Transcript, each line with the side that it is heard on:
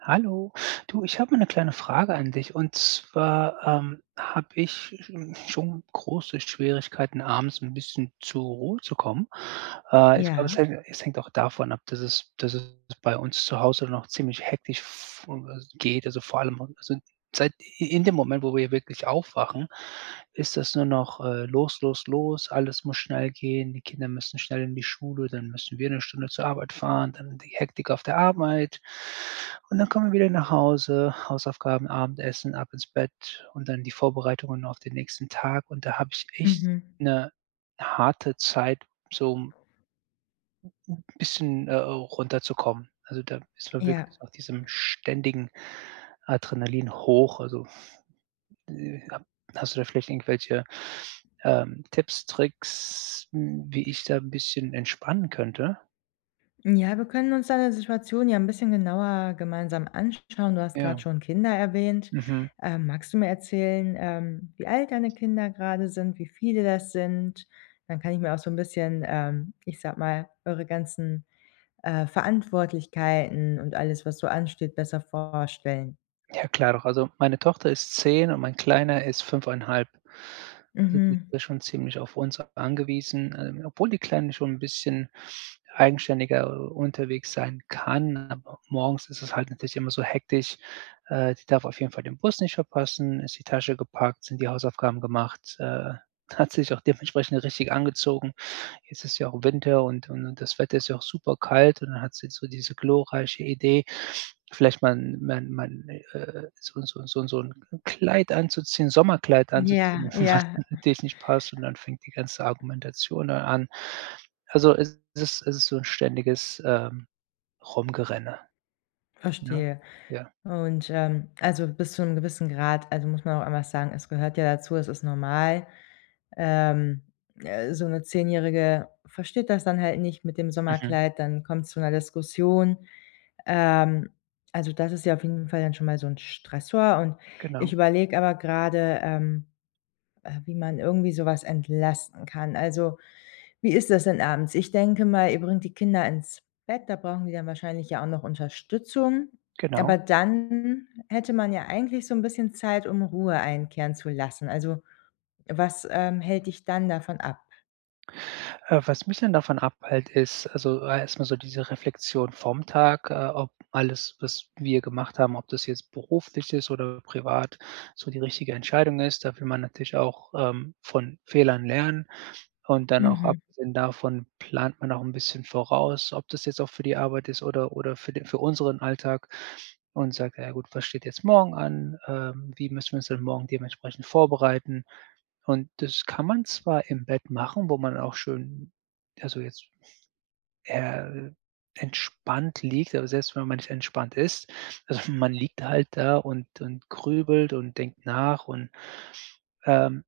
right: Hallo. Du, ich habe mal ‘ne kleine Frage an dich. Und zwar, ähm, habe ich sch n schon große Schwierigkeiten, abends ‘n bisschen zur Ruhe zu kommen. Äh, ich glaube, es
left: Ja.
right: hängt es hängt auch davon ab, dass es dass es bei uns zu Hause noch ziemlich hektisch [unintelligible] geht, also vor allem also sind seit i in dem Moment, wo wir wirklich aufwachen, ist das nur noch, äh, los, los, los, alles muss schnell gehen, die Kinder müssen schnell in die Schule, dann müssen wir ‘ne Stunde zur Arbeit fahren, dann die Hektik auf der Arbeit. Und, dann kommen wir wieder nach Hause, Hausaufgaben, Abendessen, ab ins Bett und dann die Vorbereitungen auf den nächsten Tag und da habe ich echt
left: Mhm.
right: ‘ne harte Zeit, zum bisschen, äh äh, runterzukommen. Also, da ist man
left: Ja.
right: wirklich auf diesem ständigen Adrenalinhoch, also äh, ha hast du da vielleicht irgendwelche, ähm, Tipps, Tricks, hm, wie ich da ‘n bisschen entspannen könnte?
left: Hm, ja, wir können uns deine Situation ja ‘n bisschen genauer gemeinsam anschauen. Du hast
right: Ja.
left: grad schon Kinder erwähnt,
right: Mhm.
left: ähm, magst du mir erzählen, ähm, wie alt deine Kinder grade sind, wie viele das sind? Dann kann ich mir auch so ‘n bisschen, ähm, ich sage mal, eure ganzen, äh, Verantwortlichkeiten und alles, was so ansteht, besser vorstellen.
right: Ja, klar doch. Also, meine Tochter ist 10 und mein kleiner ist 5 1/2. Also, die
left: Mhm.
right: sind schon ziemlich auf uns angewiesen, äh, obwohl die Kleine schon ‘n bisschen eigenständiger unterwegs sein kann, aber morgens ist es halt natürlich immer so hektisch. Äh, die darf auf jeden Fall den Bus nicht verpassen. Ist die Tasche gepackt, sind die Hausaufgaben gemacht, äh, hat sich auch dementsprechend richtig angezogen? Jetzt ist ja auch Winter und und und das Wetter ist ja auch super kalt und dann hat sie so diese glorreiche Idee, vielleicht mal mal mal, 'n äh, so so so so ‘n Kleid anzuziehen, Sommerkleid anzuziehen,
left: Ja,
right: was
left: ja.
right: natürlich nicht passt und dann fängt die ganze Argumentation dann an. Also, es ist es ist so ‘n ständiges, ähm, rumgerenne. Ne?
left: Verstehe
right: Ja.
left: und, ähm, also bis zu ‘nem gewissen Grad also muss man auch einmal sagen, es gehört ja dazu, es ist normal, ähm, äh, so ‘ne 10 Jährige versteht das dann halt nicht mit dem
right: Mhm.
left: Sommerkleid, dann kommt's zu ‘ner Diskussion. Ähm, also das ist ja auf jeden Fall dann schon mal so ‘n Stressor und ich
right: Genau.
left: überlege aber gerade, ähm, äh, wie man irgendwie sowas entlasten kann. Also, wie ist das denn abends? Ich denke mal, ihr bringt die Kinder ins Bett, da brauchen die dann wahrscheinlich ja auch noch Unterstützung,
right: Genau.
left: aber dann hätte man ja eigentlich so ‘n bisschen Zeit, um Ruhe einkehren zu lassen. Also, was, ähm, hält dich dann davon ab?
right: Äh, was mich dann davon abhält, ist also erstmal so diese Reflexion vom Tag, äh, ob alles, was wir gemacht haben, ob das jetzt beruflich ist oder privat, so die richtige Entscheidung ist. Da will man natürlich auch, ähm, von Fehlern lernen. Und dann auch
left: Mhm.
right: abgesehen davon plant man auch 'n bisschen voraus, ob das jetzt auch für die Arbeit ist oder oder für den für unseren Alltag und sagt: „Ja gut, was steht jetzt morgen an? Ähm, wie müssen wir uns dann morgen dementsprechend vorbereiten?“ Und das kann man zwar im Bett machen, wo man auch schön also jetzt, äh, entspannt liegt. Aber selbst wenn man nicht entspannt ist also man liegt halt da und und grübelt und denkt nach und, ähm,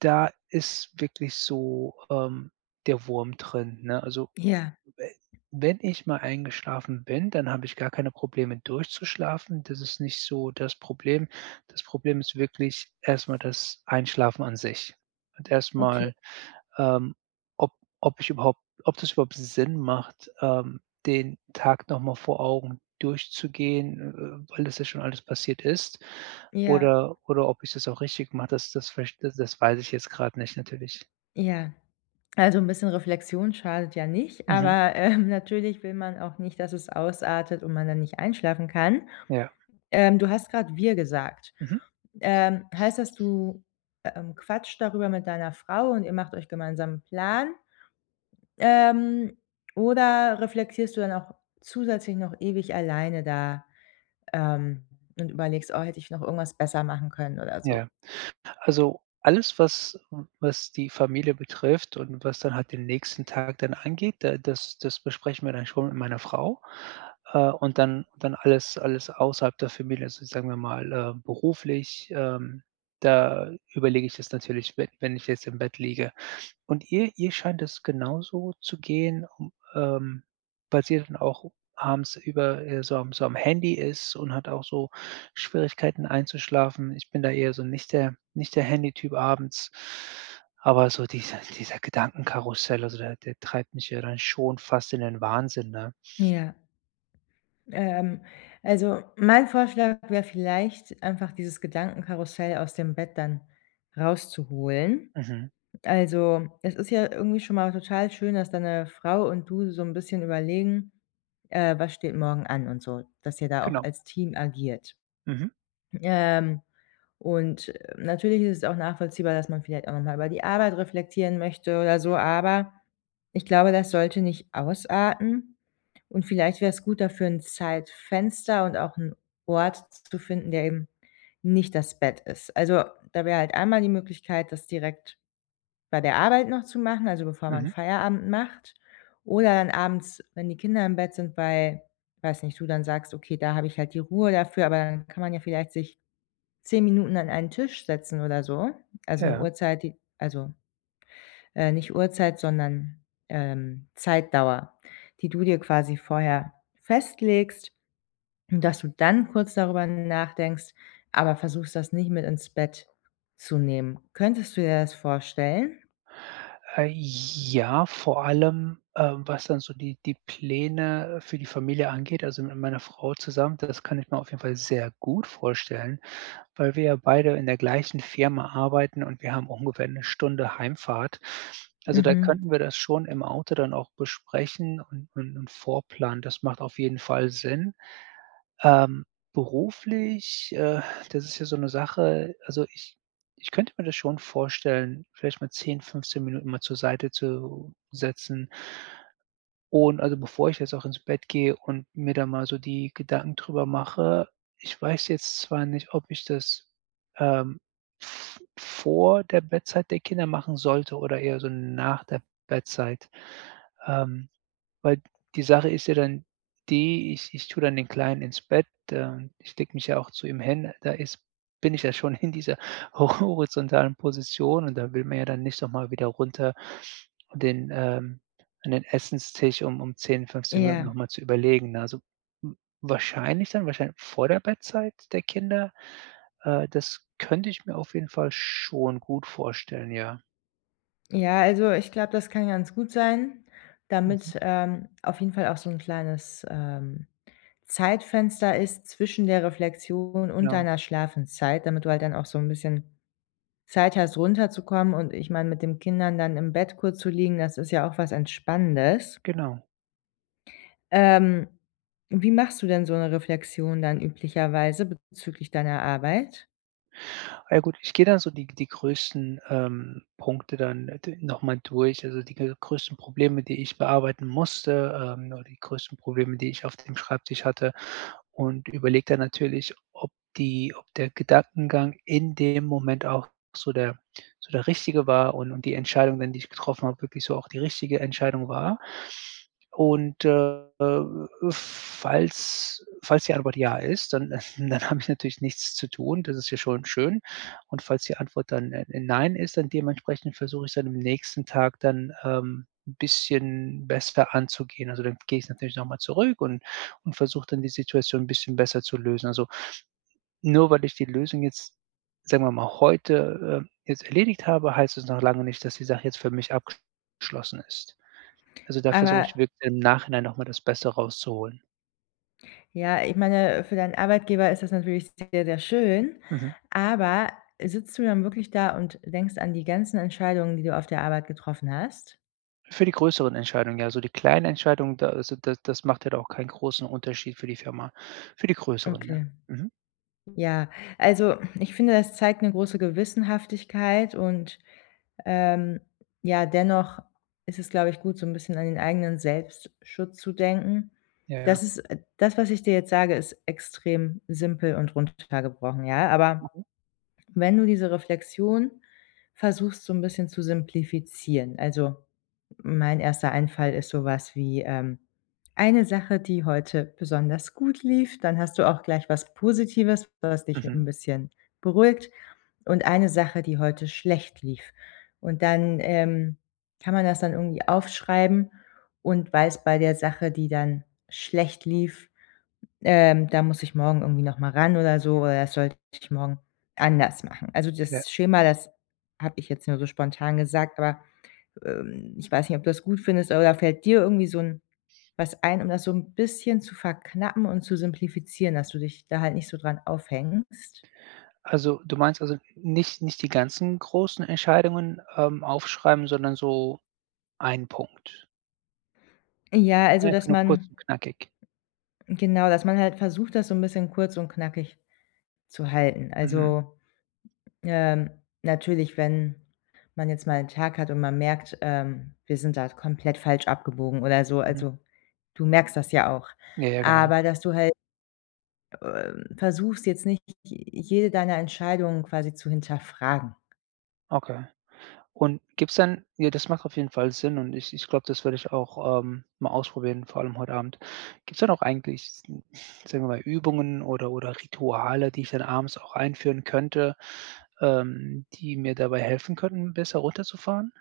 right: da ist wirklich so, ähm, der Wurm drin, ne? Also
left: Ja.
right: we wenn ich mal eingeschlafen bin, dann habe ich gar keine Probleme durchzuschlafen. Das ist nicht so das Problem. Das Problem ist wirklich erstmal das Einschlafen an sich. Und
left: Okay.
right: erstmal, ähm, ob ob ich überhaupt ob das überhaupt Sinn macht, ähm, den Tag nochmal vor Augen durchzugehen, äh, weil das ja schon alles passiert ist
left: Ja.
right: oder oder ob ich das auch richtig mache, das das vielleicht da das weiß ich jetzt gerade nicht natürlich.
left: Ja. Also 'n bisschen Reflexion schadet ja nicht,
right: Mhm.
left: aber, ähm, natürlich will man auch nicht, dass es ausartet und man dann nicht einschlafen kann.
right: Ja.
left: Ähm, du hast gerade wir gesagt.
right: Mhm.
left: Ähm, heißt dass du, ähm, quatscht darüber mit deiner Frau und ihr macht euch gemeinsam 'n Plan? Ähm, oder reflektierst du dann auch zusätzlich noch ewig alleine da, ähm, und überlegst: „Oh, hätte ich noch irgendwas besser machen können?“ oder so?
right: Ja. Also, alles, was was die Familie betrifft und was dann halt den nächsten Tag dann angeht, da das das besprechen wir dann schon mit meiner Frau, äh, und dann dann alles alles außerhalb der Familie also sagen wir mal, äh, beruflich, ähm, da überlege ich das natürlich, wenn wenn ich jetzt im Bett liege. Und ihr ihr scheint das genauso zu gehen, ähm, weil sie dann auch abends über äh, so am so am Handy ist und hat auch so Schwierigkeiten einzuschlafen. Ich bin da eher so nicht der nicht der Handytyp abends. Aber so dieser dieser Gedankenkarussell, also der der treibt mich ja dann schon fast in den Wahnsinn, ne?
left: Ja. Ähm, also mein Vorschlag wäre vielleicht einfach dieses Gedankenkarussell aus dem Bett dann rauszuholen.
right: Mhm.
left: Also, es ist ja irgendwie schon mal total schön, dass deine Frau und du so 'n bisschen überlegen, äh, was steht morgen an und so. Dass ihr da auch
right: Genau.
left: als Team agiert.
right: Mhm.
left: Ähm, und, äh, natürlich ist es auch nachvollziehbar, dass man vielleicht auch noch mal über die Arbeit reflektieren möchte oder so, aber ich glaube, das sollte nicht ausarten. Und vielleicht wäre es gut, dafür 'n Zeitfenster und auch 'n Ort zu finden, der eben nicht das Bett ist. Also da wäre halt einmal die Möglichkeit, das direkt bei der Arbeit noch zu machen also bevor man
right: Mhm.
left: Feierabend macht, oder dann abends, wenn die Kinder im Bett sind, weil ich weiß nicht, du dann sagst: „Okay, da habe ich halt die Ruhe dafür.“ Aber dann kann man ja vielleicht sich 10 Minuten an einen Tisch setzen oder so. Also 'ne
right: Ja.
left: Uhrzeit, die also, äh, nicht Uhrzeit, sondern, ähm, Zeitdauer, die du dir quasi vorher festlegst, dass du dann kurz darüber nachdenkst, aber versuchst, das nicht mit ins Bett zu nehmen. Könntest du dir das vorstellen?
right: Äh, ja, vor allem, ähm, was dann so die die Pläne, äh, für die Familie angeht also mit meiner Frau zusammen, das kann ich mir auf jeden Fall sehr gut vorstellen, weil wir ja beide in der gleichen Firma arbeiten und wir haben auch ungefähr 'ne Stunde Heimfahrt. Also da
left: Mhm.
right: könnten wir das schon im Auto dann auch besprechen und und und vorplanen. Das macht auf jeden Fall Sinn. Ähm, beruflich, äh, das ist ja so 'ne Sache. Also ich ich könnte mir das schon vorstellen, vielleicht mal 10, 15 Minuten mal zur Seite zu setzen. Und also bevor ich jetzt auch ins Bett gehe und mir da mal so die Gedanken darüber mache ich weiß jetzt zwar nicht, ob ich das, ähm, v v vor der Bettzeit der Kinder machen sollte oder eher so nach der Bettzeit. Ähm, weil die Sache ist ja dann die, ich ich tue dann den Kleinen ins Bett, ähm ich lege mich ja auch zu ihm hin. Da ist bin ich ja schon in dieser ho horizontalen Position und da will man ja dann nicht noch mal wieder runter und den ähm, an den Essenstisch um um 10, 15 Minuten
left: Ja.
right: nochmal zu überlegen, ne? Also w wahrscheinlich dann wahrscheinlich vor der Bettzeit der Kinder? Äh, das könnte ich mir auf jeden Fall schon gut vorstellen, ja.
left: Ja, also ich glaube, das kann ganz gut sein,
right: Mhm.
left: damit, ähm, auf jeden Fall auch so 'n kleines, ähm, Zeitfenster ist zwischen der Reflexion und
right: Ja.
left: deiner Schlafenszeit, damit du halt dann auch so 'n bisschen Zeit hast, runterzukommen und ich meine, mit den Kindern dann im Bett kurz zu liegen, das ist ja auch was Entspannendes.
right: Genau.
left: Ähm, wie machst du denn so 'ne Reflexion dann üblicherweise bezüglich deiner Arbeit?
right: Ja gut, ich gehe dann so die g die größten, ähm, Punkte dann n äh, d nochmal durch, also die g größten Probleme, die ich bearbeiten musste, ähm, nur die größten Probleme, die ich auf dem Schreibtisch hatte und überlege dann natürlich, ob die ob der Gedankengang in dem Moment auch so der so der richtige war und und die Entscheidungen, die ich getroffen habe, wirklich so auch die richtige Entscheidung war. Und, äh äh, falls falls die Antwort ja ist, dann dann habe ich natürlich nichts zu tun. Das ist ja schon schön. Und falls die Antwort dann, äh, nein ist, dann dementsprechend versuche ich's dann am nächsten Tag dann, ähm, 'n bisschen besser anzugehen. Also dann gehe ich natürlich nochmal zurück und und versuche dann die Situation 'n bisschen besser zu lösen. Also, nur weil ich die Lösung jetzt- sagen wir mal- heute, äh, jetzt erledigt habe, heißt das noch lange nicht, dass die Sache jetzt für mich abgeschlossen ist. Also da versuche
left: Aber
right: ich wirklich im Nachhinein noch mal das Beste rauszuholen.
left: Ja, ich meine, für deinen Arbeitgeber ist das natürlich sehr, sehr schön.
right: Mhm.
left: Aber, äh, sitzt du dann wirklich da und denkst an die ganzen Entscheidungen, die du auf der Arbeit getroffen hast?
right: Für die größeren Entscheidungen, ja, also die kleinen Entscheidungen, da also, da das macht halt auch keinen großen Unterschied für die Firma, für die größeren, ja.
left: Okay.
right: Mhm.
left: Ja. Also, ich finde, hm, das zeigt 'ne große Gewissenhaftigkeit und, ähm, ja, dennoch ist es, glaube ich gut, so 'n bisschen an den eigenen „Selbstschutz“ zu denken.
right: Ja, ja.
left: Das ist äh, das was ich dir jetzt sage, ist extrem simpel und runtergebrochen, ja? Aber
right: Mhm.
left: wenn du diese Reflexion versuchst, so ein bisschen zu simplifizieren. Also, mein 1. Einfall ist sowas wie, ähm: Eine Sache, die heute besonders gut lief, dann hast du auch gleich was Positives, was dich
right: Mhm.
left: 'n bisschen beruhigt und eine Sache, die heute schlecht lief. Und dann, ähm, kann man das dann irgendwie aufschreiben und weiß bei der Sache, die dann schlecht lief, ähm: „Da muss ich morgen irgendwie nochmal ran oder so, oder sollte ich morgen anders machen.“ Also
right: Ja.
left: das Schema, das habe ich jetzt nur so spontan gesagt, aber, ähm, ich weiß nicht, ob du das gut findest? Oder fällt dir irgendwie so 'n was ein, um das so 'n bisschen zu verknappen und zu simplifizieren, dass du dich da halt nicht so dran aufhängst?
right: Also, du meinst also, nich nicht die ganzen großen Entscheidungen, ähm, aufschreiben, sondern so ein Punkt?
left: Äh, ja, also,
right: Einfach
left: dass
right: nur kurz
left: man
right: und knackig.
left: hm, genau, dass man halt versucht, das so 'n bisschen kurz und knackig zu halten.
right: Mhm.
left: Also, ähm, natürlich, wenn man jetzt mal 'n Tag hat und man merkt, ähm, wir sind da komplett falsch abgebogen oder so,
right: Mhm.
left: also, du merkst das ja auch.
right: Ja, ja, genau.
left: Aber, dass du halt, ähm, versuchst jetzt nicht j jede deiner Entscheidungen quasi zu hinterfragen.
right: Okay. Und gibt's dann ja, das macht auf jeden Fall Sinn und ich ich glaube, das werde ich auch, ähm, mal ausprobieren, vor allem heute Abend. Gibt's dann auch eigentlich sn sagen wir mal Übungen oder oder Rituale, die ich dann abends auch einführen könnte, ähm, die mir dabei helfen könnten besser runterzufahren?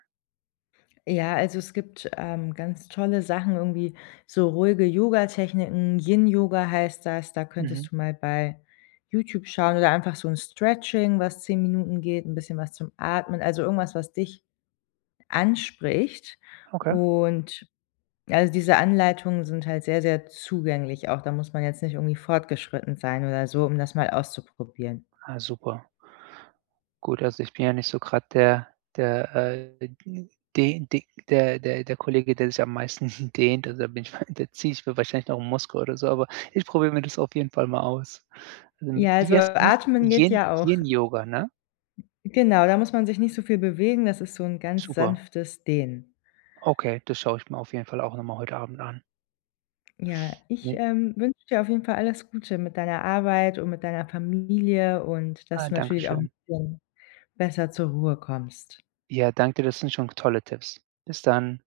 left: Ja, also es gibt, ähm, ganz tolle Sachen, irgendwie so ruhige Yoga-Techniken, Yin-Yoga heißt das, da
right: Mhm.
left: könntest du mal bei YouTube schauen oder einfach so 'n Stretching, was 10 Minuten geht, 'n bisschen was zum Atmen, also irgendwas, was dich anspricht
right: Okay.
left: und also diese Anleitungen sind halt sehr, sehr zugänglich, auch da muss man jetzt nicht irgendwie fortgeschritten sein oder so, um das mal auszuprobieren.
right: Ah super. Gut, also ich bin ja nicht so grade der der, äh, n den de der der der Kollege, der sich am meisten dehnt, also da bin [unintelligible] da ziehe ich mir wahrscheinlich noch 'n Muskel oder so, aber ich probiere mir das auf jeden Fall mal aus. Ähm,
left: Ja,
right: wie
left: also
right: heißt das?
left: Atmen geht
right: Yin
left: ja auch.
right: Yin-Yoga, ne?
left: Genau, da muss man sich nicht so viel bewegen, das ist so 'n ganz
right: Super.
left: sanftes Dehnen.
right: Okay, das schaue ich mir auf jeden Fall auch nochmal heute Abend an.
left: Ja, ich,
right: Ne?
left: ähm, wünsche dir auf jeden Fall alles Gute mit deiner Arbeit und mit deiner Familie und
right: Ah,
left: dass du
right: Danke
left: natürlich auch 'n
right: schön.
left: bisschen besser zur Ruhe kommst.
right: Ja, danke, das sind schon g tolle Tipps. Bis dann.